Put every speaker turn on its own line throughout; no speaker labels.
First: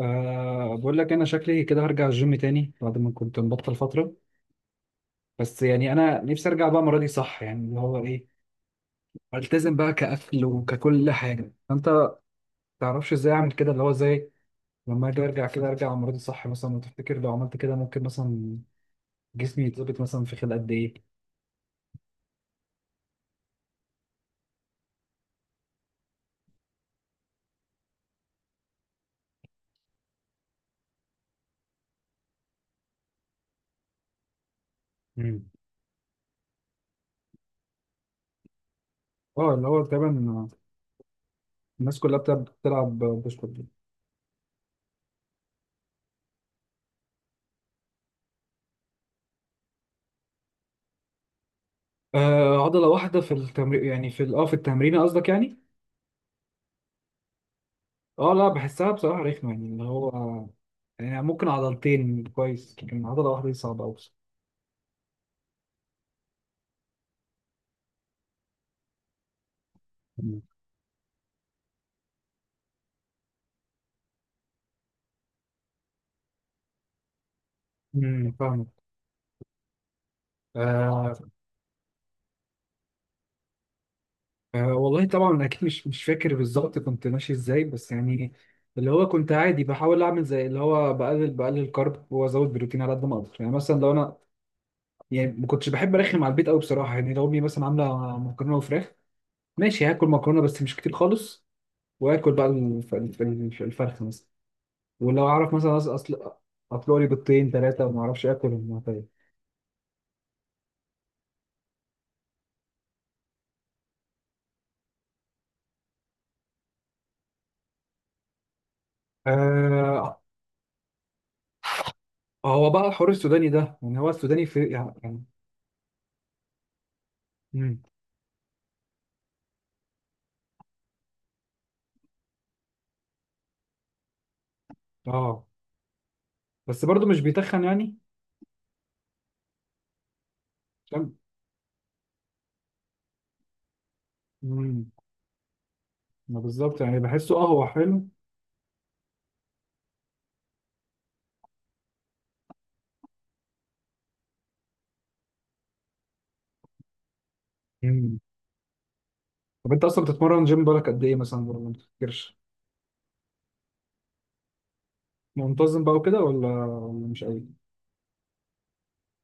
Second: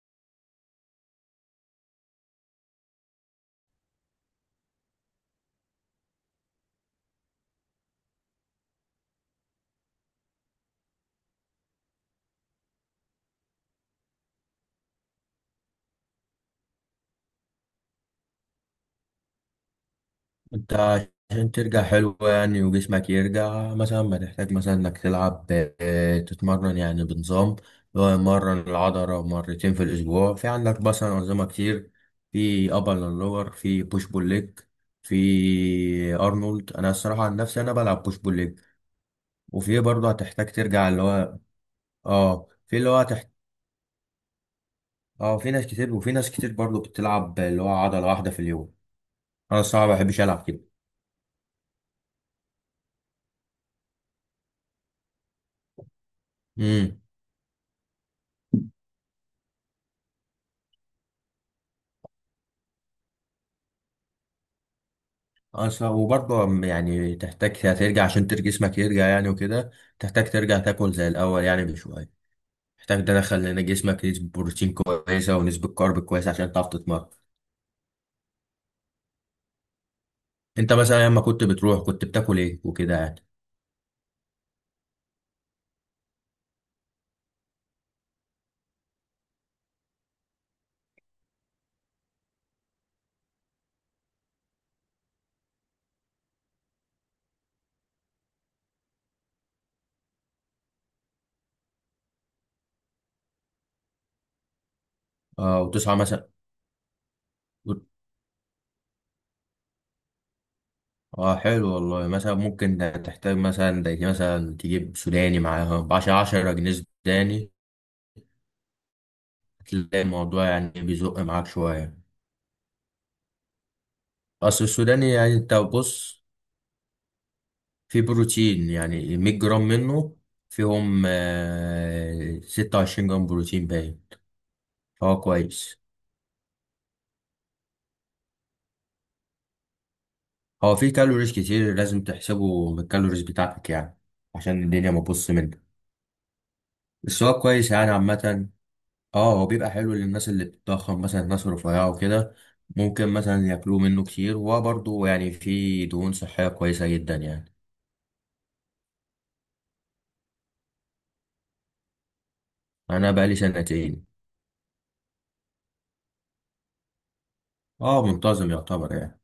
أه بقول لك انا شكلي كده هرجع الجيم تاني بعد ما كنت مبطل فتره. بس يعني انا نفسي ارجع بقى المره دي صح، يعني اللي هو ايه، التزم بقى كاكل وككل حاجه. انت ما تعرفش ازاي اعمل كده، اللي هو ازاي لما اجي ارجع كده، ارجع المره دي صح مثلا. وتفتكر لو عملت كده ممكن مثلا جسمي يتظبط مثلا في خلال قد
انت،
ايه؟
عشان ترجع حلو يعني وجسمك يرجع مثلا بتحتاج مثلا انك تلعب، تتمرن يعني بنظام، اللي هو مرة العضلة مرتين في الأسبوع. في عندك مثلا أنظمة كتير. في أبر لور، في بوش بول ليج،
مم.
في أرنولد. أنا الصراحة عن نفسي أنا بلعب بوش بول ليج.
اه اللي
وفي
هو
برضه
تقريبا
هتحتاج ترجع اللي هو
الناس كلها بتلعب
اه في اللي هو
بتلعب بوش بول.
اه، في ناس كتير، وفي ناس كتير برضه بتلعب اللي هو عضلة واحدة في اليوم. أنا الصراحة ما بحبش ألعب كده.
أه عضله واحده في التمرين، يعني في التمرين قصدك يعني.
مم.
اه لا، بحسها بصراحة رخمة، يعني اللي هو يعني ممكن عضلتين كويس، لكن عضلة واحدة دي صعبة أوي.
اصلا وبرضه يعني تحتاج هترجع عشان جسمك يرجع يعني وكده. تحتاج
مم.
ترجع تاكل زي الاول يعني بشويه. محتاج تدخل هنا جسمك نسبه بروتين كويسه ونسبه كارب كويسه عشان تعرف تتمرن.
فاهمك.
انت مثلا
آه.
لما كنت بتروح كنت بتاكل ايه وكده يعني؟
آه والله طبعا اكيد مش فاكر بالظبط كنت ماشي ازاي، بس يعني اللي هو كنت عادي بحاول اعمل زي اللي هو بقلل كارب وازود بروتين على قد ما اقدر، يعني مثلا لو انا يعني ما كنتش بحب ارخم على البيت قوي بصراحه. يعني لو امي مثلا عامله مكرونه وفراخ، ماشي هاكل مكرونه بس مش كتير خالص، واكل بقى الفرخه مثلا. ولو اعرف
اه،
مثلا
وتصحى مثلا
اصل اطلق لي بيضتين ثلاثه
وت-
وما اعرفش اكل، طيب.
اه حلو والله. مثلا ممكن تحتاج مثلا زي مثلا تجيب سوداني معاها بعشرة عشرة جنيه. سوداني. هتلاقي
آه.
الموضوع يعني بيزق معاك شويه.
هو بقى الحوار السوداني ده يعني، هو السوداني في
اصل السوداني
يعني.
يعني انت بص،
امم.
في بروتين يعني 100 جرام منه فيهم 26 جرام بروتين باين، فهو
اه
كويس.
بس برضه مش بيتخن يعني.
هو في
فاهم.
كالوريز كتير لازم تحسبه من الكالوريز بتاعتك يعني، عشان
امم.
الدنيا ما تبص منك.
ما بالظبط يعني
بس
بحسه
هو
اه هو
كويس يعني
حلو.
عامة. اه، هو بيبقى حلو للناس اللي بتتضخم، مثلا الناس الرفيعة وكده. ممكن مثلا ياكلوه منه كتير، وهو برضه يعني في دهون صحية كويسة جدا يعني.
امم. طب انت اصلا بتتمرن جيم بالك قد ايه مثلا، ولا ما بتفكرش؟
انا بقالي سنتين.
منتظم بقى وكده، ولا ولا مش قوي؟
اه، منتظم يعتبر يعني.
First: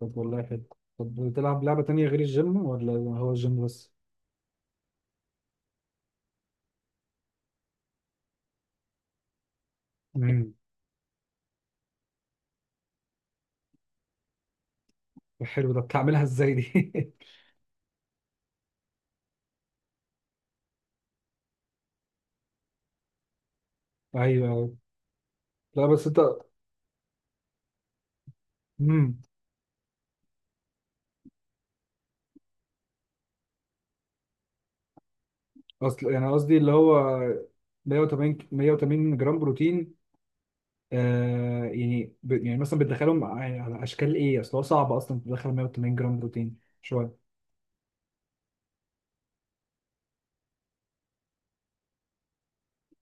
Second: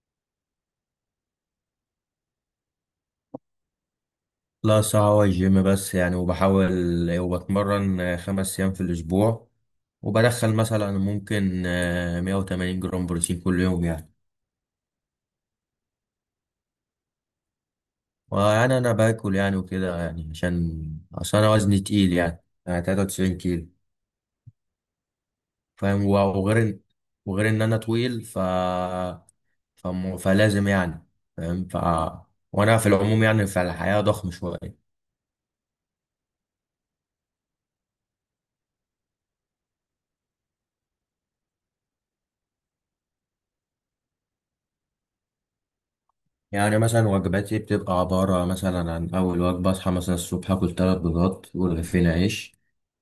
طب والله حلو. طب بتلعب لعبه تانية غير الجيم، ولا هو الجيم بس؟
لا، ساعة والجيم بس يعني. وبحاول وبتمرن 5 أيام في الأسبوع.
امم.
وبدخل مثلا ممكن 180 جرام بروتين كل يوم يعني.
حلو، ده بتعملها ازاي دي؟
وأنا أنا باكل يعني وكده يعني، عشان أصل أنا وزني تقيل يعني 93 كيلو.
ايوه، أيوة. لا بس
فاهم،
انت.
وغير إن، وغير إن أنا طويل
مم.
فلازم يعني، فاهم وأنا في العموم يعني في الحياة ضخم شوية.
اصل يعني قصدي اللي هو 180 180 جرام بروتين، آه يعني يعني مثلا بتدخلهم على اشكال ايه، اصل هو صعب اصلا تدخل 180 جرام بروتين
يعني مثلا
شويه.
وجباتي بتبقى عبارة مثلا عن أول وجبة، أصحى مثلا الصبح آكل 3 بيضات ورغيفين عيش،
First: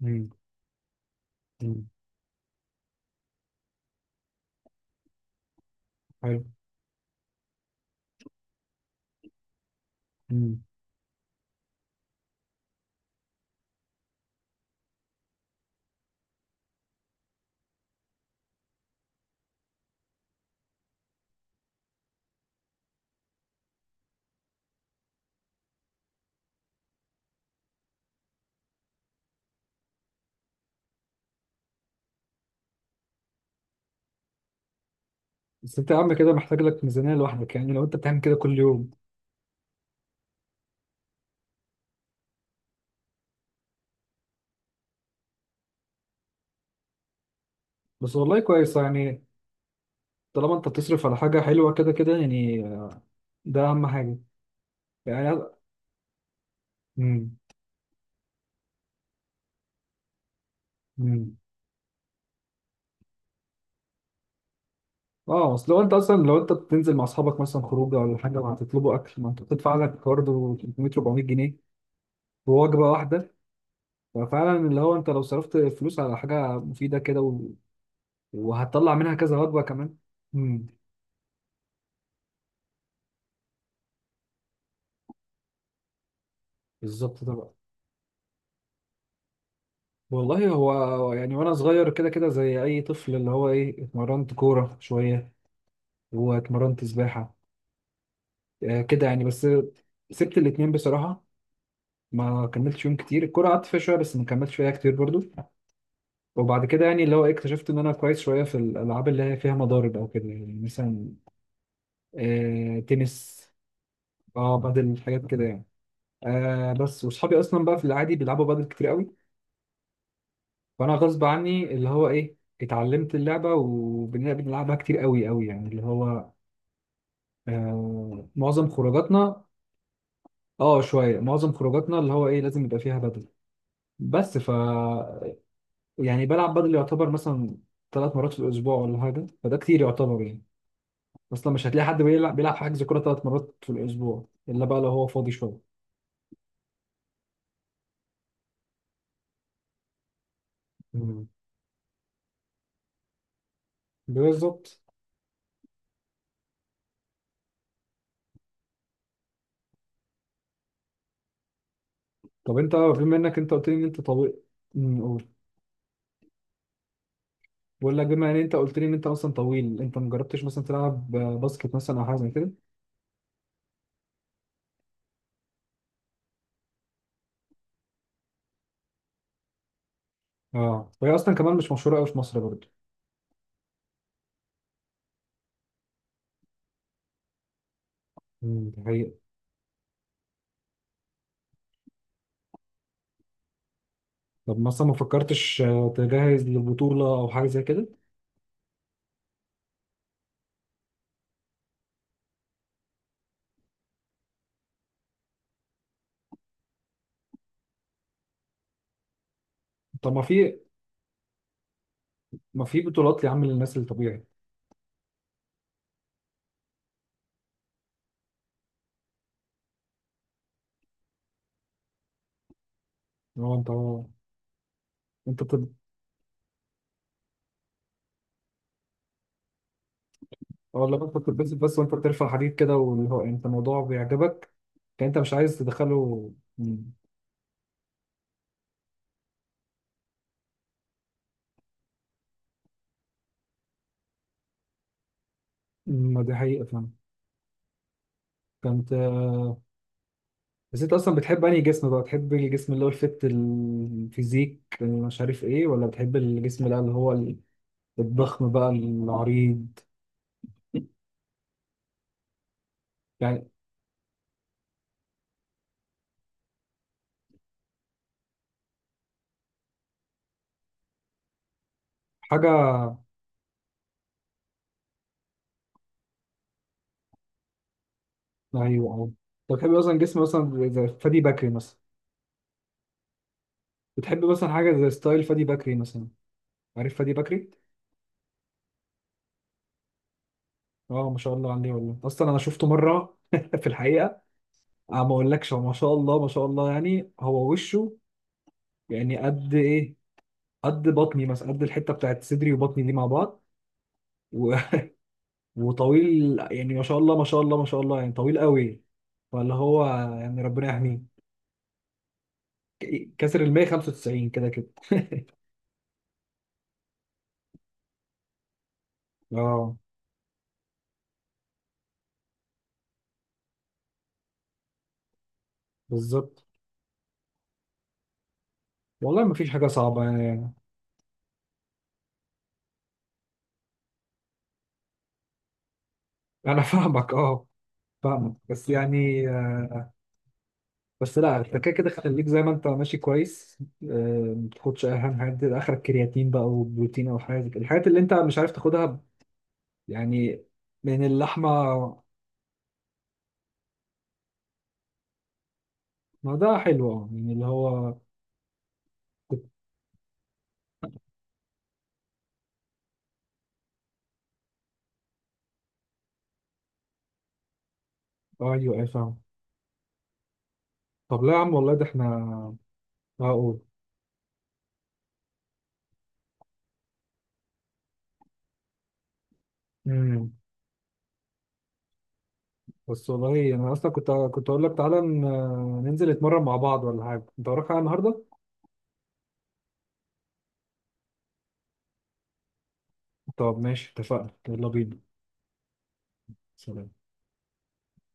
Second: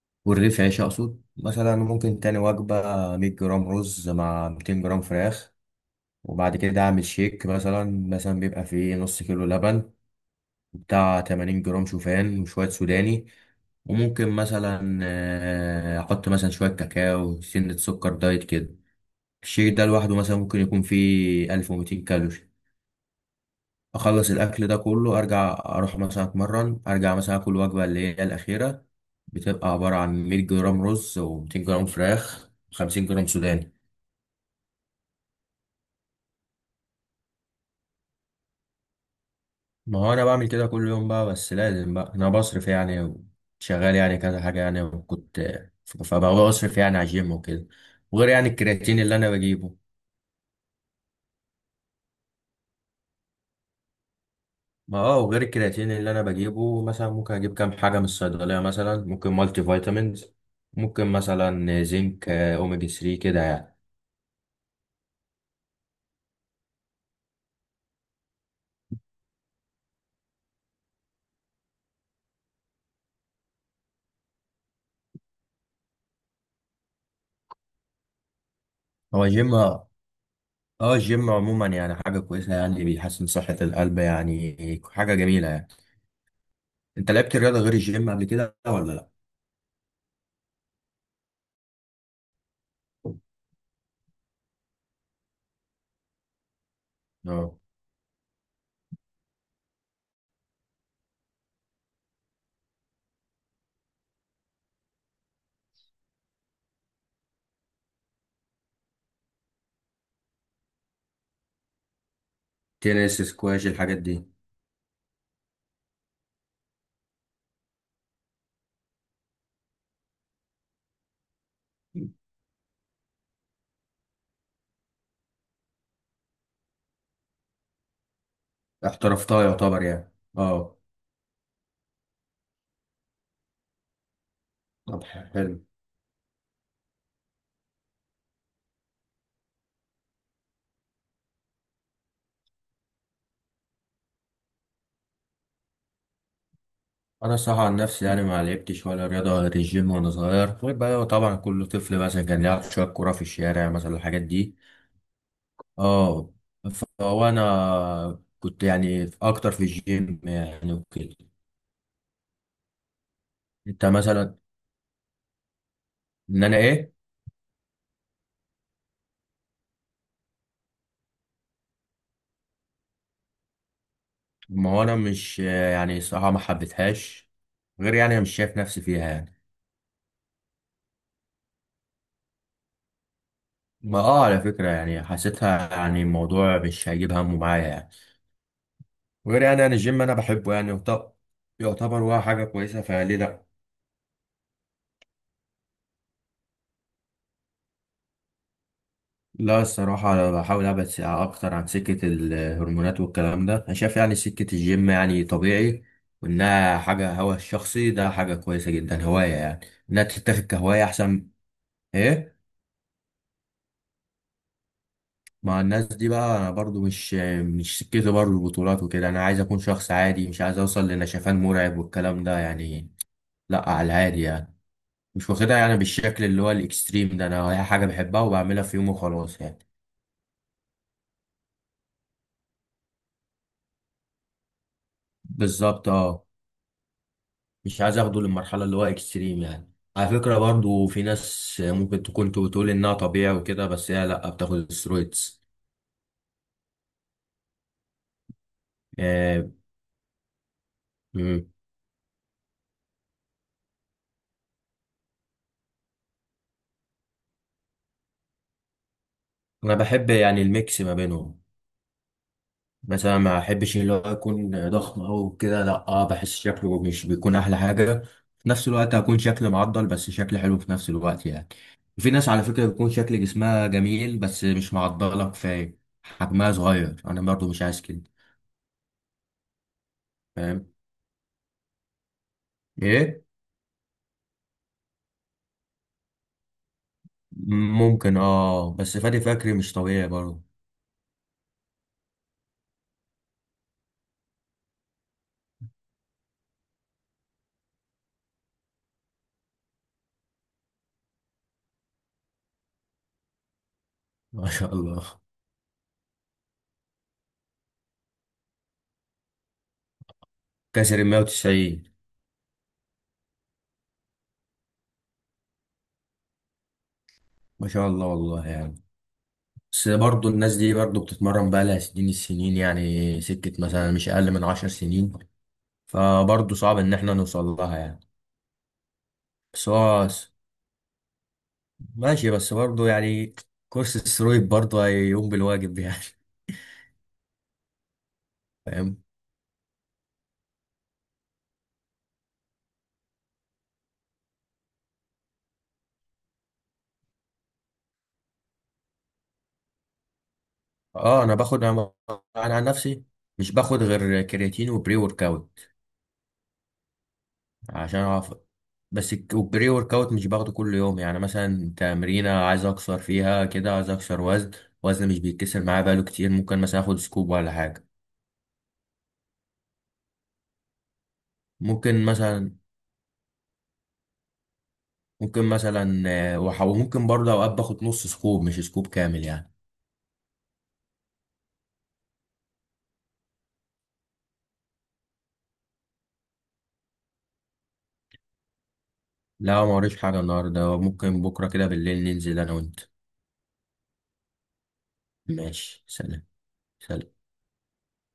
مم.
ورغيف عيش أقصد. مثلا
مم.
ممكن تاني وجبة 100 جرام رز مع 200 جرام فراخ.
حلو.
وبعد كده أعمل شيك مثلا. مثلا بيبقى فيه نص كيلو لبن،
مم.
بتاع 80 جرام شوفان وشوية سوداني. وممكن مثلا أحط مثلا شوية كاكاو سنة سكر دايت كده. الشيك ده لوحده مثلا ممكن يكون فيه 1200 كالوري. اخلص الاكل ده كله، ارجع اروح مثلا اتمرن، ارجع مثلا اكل وجبه اللي هي الاخيره، بتبقى عباره عن 100 جرام رز و200 جرام فراخ و50 جرام سوداني.
بس انت يا عم كده محتاج لك ميزانيه لوحدك يعني، لو انت بتعمل كده كل يوم.
ما هو انا بعمل كده كل يوم بقى، بس لازم بقى انا بصرف يعني. شغال يعني كذا حاجه يعني، وكنت فبقى بصرف يعني على الجيم وكده.
بس
وغير
والله
يعني
كويس
الكرياتين اللي
يعني.
انا بجيبه.
طالما انت بتصرف على حاجه حلوه كده كده يعني، ده اهم حاجه.
ما اه،
يعني.
وغير الكرياتين اللي انا بجيبه، مثلا
مم.
ممكن اجيب كام حاجه من الصيدليه، مثلا ممكن مالتي فيتامينز، ممكن
مم.
مثلا زنك، اوميجا 3 كده يعني.
اه اصل لو انت اصلا لو انت بتنزل مع اصحابك مثلا خروجه ولا حاجه وهتطلبوا اكل، ما انت بتدفع لك برضه 300 400 جنيه، ووجبة واحدة. ففعلا اللي هو انت لو صرفت فلوس على حاجة مفيدة كده وهتطلع منها
هو
كذا
جيم.
وجبة كمان. امم.
اه، الجيم عموما يعني حاجة كويسة يعني، بيحسن صحة القلب، يعني حاجة جميلة يعني. انت
بالظبط
لعبت
طبعا.
رياضة غير الجيم قبل كده ولا لا؟
والله هو يعني وانا صغير كده كده زي اي طفل، اللي هو ايه، اتمرنت كورة شوية واتمرنت سباحة.
اه،
آه كده يعني بس. سبت الاتنين بصراحة، ما كملتش يوم كتير. الكورة قعدت فيها شوية بس ما كملتش فيها كتير برضو. وبعد كده يعني اللي هو إيه، اكتشفت ان انا كويس شوية في الالعاب اللي هي فيها مضارب او كده يعني مثلا. آه
تنس
تنس.
سكواش الحاجات دي.
اه بدل حاجات كده يعني. آه بس وصحابي اصلا بقى في العادي بيلعبوا بادل كتير قوي، فانا غصب عني اللي هو ايه اتعلمت اللعبه، وبنلعب بنلعبها كتير قوي قوي، يعني اللي هو آه معظم
احترفتها
خروجاتنا.
يعتبر يعني. اه،
اه شويه، معظم خروجاتنا اللي هو ايه لازم يبقى فيها بادل بس. ف
طب حلو.
يعني بلعب بادل يعتبر مثلا ثلاث مرات في الاسبوع ولا حاجه، فده كتير يعتبر يعني. اصلا مش هتلاقي حد بيلعب حجز كوره ثلاث مرات في الاسبوع، الا بقى لو هو فاضي شويه.
انا الصراحة عن نفسي يعني ما لعبتش ولا رياضة غير الجيم وانا صغير، غير بقى
مم.
طبعا كل طفل مثلا كان يلعب شوية كورة في الشارع مثلا الحاجات دي.
بالظبط.
اه، فهو انا كنت يعني اكتر في الجيم يعني وكده.
طب انت بما انك انت قلت لي ان
انت
انت
مثلا،
طبيب.
ان انا ايه؟
بقول لك بما ان انت قلت لي ان انت اصلا طويل، انت ما جربتش مثلا تلعب باسكت مثلا او حاجه زي كده؟
ما هو انا مش يعني، صراحة ما حبيتهاش، غير يعني انا مش شايف نفسي فيها يعني.
اه وهي اصلا كمان مش مشهوره قوي في مصر برضه.
ما اه، على فكرة يعني حسيتها يعني الموضوع مش هيجيب همه معايا يعني.
دي حقيقه.
غير يعني انا الجيم انا بحبه يعني، وطب، يعتبر هو حاجة كويسة، فليه لا.
طب مثلا ما فكرتش آه، تجهز لبطوله او حاجه زي كده؟
لا، الصراحة أنا بحاول أبعد أكتر عن سكة الهرمونات والكلام ده. أنا شايف يعني سكة الجيم يعني طبيعي، وإنها حاجة هوا الشخصي ده حاجة كويسة جدا، هواية يعني، إنها
طب ما
تتاخد
في.
كهواية أحسن. إيه؟
ما في بطولات يا عم للناس الطبيعي.
مع الناس دي بقى، انا برضو مش سكتي برضو البطولات وكده. انا عايز اكون شخص عادي، مش عايز اوصل لنشفان مرعب والكلام ده يعني.
هو انت.
لا، على العادي يعني، مش
انت
واخدها
بتب...
يعني بالشكل اللي هو الاكستريم ده. انا هي حاجه بحبها وبعملها في يوم وخلاص يعني.
اه لما انت بتلبس بس وانت بترفع حديد كده، واللي هو انت الموضوع بيعجبك، كان انت مش عايز
بالظبط، اه.
تدخله. امم.
مش عايز اخده للمرحله اللي هو اكستريم يعني. على فكره برضو في ناس ممكن تكون بتقول انها طبيعي وكده، بس هي لا، بتاخد سترويدز.
ما دي حقيقه فاهم. كانت.
آه،
بس انت اصلا بتحب
مم.
انهي جسم بقى؟ بتحب الجسم اللي هو الفت، الفيزيك اللي مش عارف ايه، ولا بتحب الجسم بقى اللي هو ال- الضخم بقى
انا
العريض؟
بحب يعني الميكس ما بينهم. بس انا ما
يعني
احبش اللي هو يكون ضخم او كده، لا، اه بحس شكله مش بيكون احلى حاجه. في نفس الوقت هكون شكل معضل، بس شكل حلو في نفس الوقت يعني. في ناس على
حاجه.
فكره بيكون شكل جسمها جميل، بس مش معضله كفايه، حجمها صغير، انا برضو مش عايز كده.
ايوه اه. انت بتحب مثلا جسم
فاهم
مثلا زي فادي بكري مثلا؟
ايه؟
بتحب مثلا حاجه زي ستايل فادي بكري مثلا؟ عارف فادي بكري.
ممكن، اه، بس فادي فكري مش طبيعي برضو.
اه ما شاء الله عليه، والله اصلا انا شفته مره في الحقيقه. اه ما اقولكش، هو ما شاء الله ما شاء الله، يعني هو وشه يعني قد ايه، قد بطني مثلا، قد الحته بتاعت صدري وبطني دي مع بعض
ما
و...
شاء الله.
وطويل، يعني ما شاء الله ما شاء الله ما شاء الله يعني طويل قوي، فاللي هو يعني ربنا
كسر
يحميه.
ال 190.
كسر ال 195 كده كده
ما شاء الله والله يعني.
اه
بس برضه الناس دي برضه بتتمرن بقى لها سنين، السنين يعني سكة مثلا مش أقل من 10 سنين.
بالظبط.
فبرضه صعب ان احنا نوصل لها يعني.
والله ما فيش حاجه
بس
صعبه
هو
يعني.
ماشي، بس برضه يعني كورس السرويد برضه هيقوم بالواجب يعني.
انا فاهمك اه. فاهمك بس
فاهم.
يعني. بس لا، انت كده كده خليك زي ما انت ماشي كويس. آه، ما تاخدش اي، اهم حاجات دي، اخرك كرياتين بقى وبروتين او حاجه زي كده. الحاجات اللي انت مش عارف تاخدها يعني من
اه، انا باخد انا،
اللحمه.
أنا عن نفسي مش باخد غير كرياتين وبري ورك اوت،
ما ده حلو اه، يعني اللي هو
عشان اعرف. بس والبري ورك اوت مش باخده كل يوم يعني. مثلا تمرينة عايز اكسر فيها كده، عايز اكسر وزن. وزن مش بيتكسر معايا بقاله كتير، ممكن مثلا اخد سكوب ولا حاجة.
آه، ايوه اي فاهم. طب لا يا عم، والله ده احنا
ممكن مثلا
هقول.
ممكن مثلا وممكن برضه اوقات باخد نص سكوب مش سكوب كامل يعني.
امم. بس والله انا اصلا كنت اقول لك تعالى ننزل نتمرن مع بعض ولا حاجه، انت وراك حاجه النهارده؟
لا، ما وريش حاجة النهاردة. ممكن بكرة كده بالليل ننزل أنا وأنت.
طب ماشي، اتفقنا، يلا بينا.
ماشي، سلام.
سلام.
سلام.